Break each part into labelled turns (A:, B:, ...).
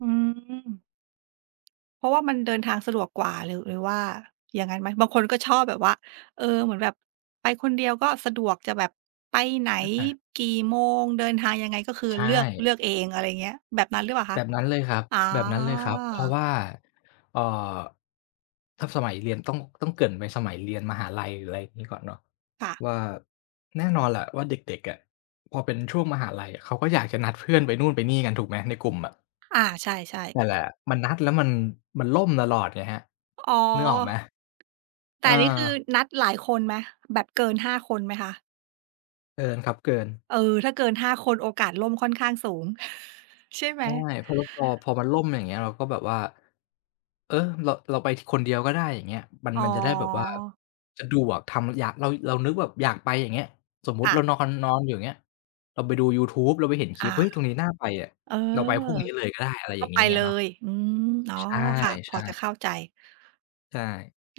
A: อืม เพราะว่ามันเดินทางสะดวกกว่า หรือ หรือว่าอย่างงั้นไหม? บางคนก็ชอบแบบว่า เออ เหมือนแบบไปคนเดียวก็สะดวก จะแบบไปไหน
B: อา
A: กี่โมง เดินทางยังไง ก็คือ
B: ใช
A: เลือก เ
B: ่
A: ลือกเอง อะไรอย่างเงี้ย แบบนั้นหรือเปล่าค
B: แบ
A: ะ?
B: บนั้นเลยครับ
A: อ๋อ
B: แบบนั้นเลยครับ เพราะว่า เอ่อ ถ้าสมัยเรียนต้อง ต้องเกริ่นไปสมัยเรียนมหาลัย หรืออะไรอย่างงี้ก่อนเนาะ
A: ค่ะ
B: ว่า แน่นอนแหละว่าเด็ก ๆ อะ พอเป็นช่วงมหาลัย เขาก็อยากจะนัดเพื่อนไปนู่นไปนี่กัน ถูกไหมในกลุ่มอะ?
A: อา ใช่ ๆ
B: นั่นแหละ มันนัดแล้วมัน มันล่มตลอดไงครับ
A: อ๋อ
B: นึกออกไหม?
A: แต
B: เ
A: ่
B: ออ
A: นี่คือนัดหลายคนไหม? แบบเกิน 5 คนไหมคะ?
B: เกินครับเกิน
A: เออ ถ้าเกิน 5 คน โอกาสล่มค่อนข้างสูง ใช่ไห
B: ใ
A: ม?
B: ช่ เพราะ ล พอ พอมันล่มอย่างเงี้ย เราก็แบบว่า เออ เรา เราไปคนเดียวก็ได้ อย่างเงี้ย มัน
A: อ๋
B: มันจะได้แบบว่า
A: อ
B: สะดวก ทำอยาก เรา เรานึกแบบอยากไปอย่างเงี้ย สมม
A: ค
B: ติ
A: ่
B: เ
A: ะ
B: รานอน ๆ อยู่อย่างเงี้ย เราไปดูยูทูบ เราไปเห็นค
A: อ
B: ล
A: า
B: ิป เฮ้ย ตรงนี้น่าไปอะ
A: เออ
B: เราไปพรุ่งนี้เลยก็ได้ อะไร
A: ก
B: อย
A: ็
B: ่าง
A: ไ
B: ง
A: ป
B: ี้ไง
A: เล
B: เนาะ
A: ย อืม อ๋อ
B: ใช
A: ค่ะ พอ
B: ่
A: จะ
B: ๆ
A: เข้าใจ
B: ใช่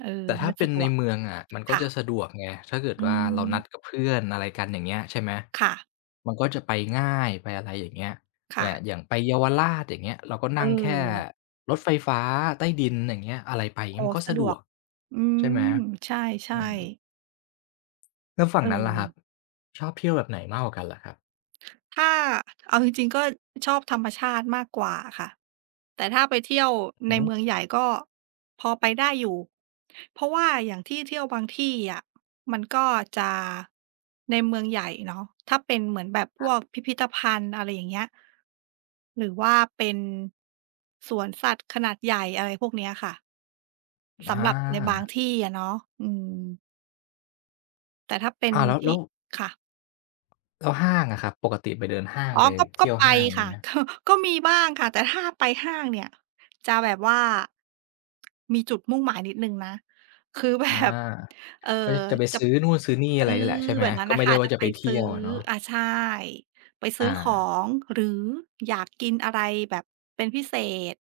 A: เออ
B: แต่ถ
A: ไ
B: ้
A: ม
B: า
A: ่
B: เป
A: ส
B: ็
A: ะ
B: น
A: ด
B: ใน
A: วก
B: เมืองอะ มันก็
A: ค่
B: จะ
A: ะ
B: สะดวกไง ถ้าเกิด
A: อื
B: ว่าเราน
A: ม
B: ัดกับเพื่อน อะไรกันอย่างเงี้ย ใช่ไหม
A: ค่ะ
B: มันก็จะไปง่าย ไปอะไรอย่างเงี้ย
A: ค
B: เ
A: ่
B: นี่ย
A: ะ
B: อย่างไปเยาวราชอย่างเงี้ย เราก็
A: เ
B: นั่งแค่
A: ออ
B: รถไฟฟ้าใต้ดินอย่างเงี้ย อะไรไป
A: โ
B: เง
A: อ
B: ี
A: ้
B: ้ย มันก็
A: ส
B: ส
A: ะ
B: ะ
A: ด
B: ด
A: ว
B: ว
A: ก
B: ก
A: อื
B: ใช่ไหม?
A: ม ใช
B: อ
A: ่
B: ือ
A: ๆ
B: แล้วฝั่งนั้นล่ะครั
A: เออ
B: บ ชอบเที่ยวแบบไหนมากกว่ากันล่ะครับ?
A: ถ้าเอา จริง ๆ ก็ชอบธรรมชาติมากกว่าค่ะ แต่ถ้าไปเที่ยวใน
B: หื
A: เ
B: อ
A: มืองใหญ่ ก็พอไปได้อยู่ เพราะว่าอย่างที่เที่ยวบางที่อะ มันก็จะในเมืองใหญ่เนาะ ถ้าเป็นเหมือนแบบพ
B: ครั
A: ว
B: บ
A: กพิพิธภัณฑ์ อะไรอย่างเงี้ย หรือว่าเป็นสวนสัตว์ขนาดใหญ่ อะไรพวกเนี้ยค่ะ
B: ม
A: ส
B: อ
A: ำหรับในบาง
B: า
A: ที่อะเนาะ อืม แต่ถ้าเป็น
B: อ้าว แล้ว
A: ท
B: แ
A: ี
B: ล
A: ่
B: ้ว
A: ค่ะ
B: แล้วห้างอะครับ ปกติไปเดินห้าง
A: อ๋อ
B: ไป
A: ก็
B: เท
A: ก
B: ี
A: ็
B: ่ยว
A: ไป
B: ห้าง อย่าง
A: ค
B: งี
A: ่ะ
B: ้ไหม?
A: ก็ ก็มีบ้างค่ะ แต่ถ้าไปห้างเนี่ย จะแบบว่า มีจุดมุ่งหมายนิดหนึ่งนะ คือ แบ
B: อา
A: บ เอ่อ
B: ก็ ย จะไป
A: จะ
B: ซื้อนู่นซื้อนี่
A: อ
B: อ
A: ื
B: ะไรนี่แหละ
A: อ
B: ใช่ไหม?
A: แบบนั้
B: ก
A: น
B: ็
A: น่
B: ไ
A: ะ
B: ม่
A: ค
B: ได
A: ่
B: ้
A: ะ
B: ว่
A: จ
B: า
A: ะ
B: จะ
A: ไป
B: ไปเท
A: ซ
B: ี
A: ื
B: ่
A: ้อ
B: ยวอะเนาะ
A: อ่า ใช่ ไปซื
B: อ
A: ้อขอ
B: า
A: ง หรืออยากกินอะไรแบบเป็นพิเศษ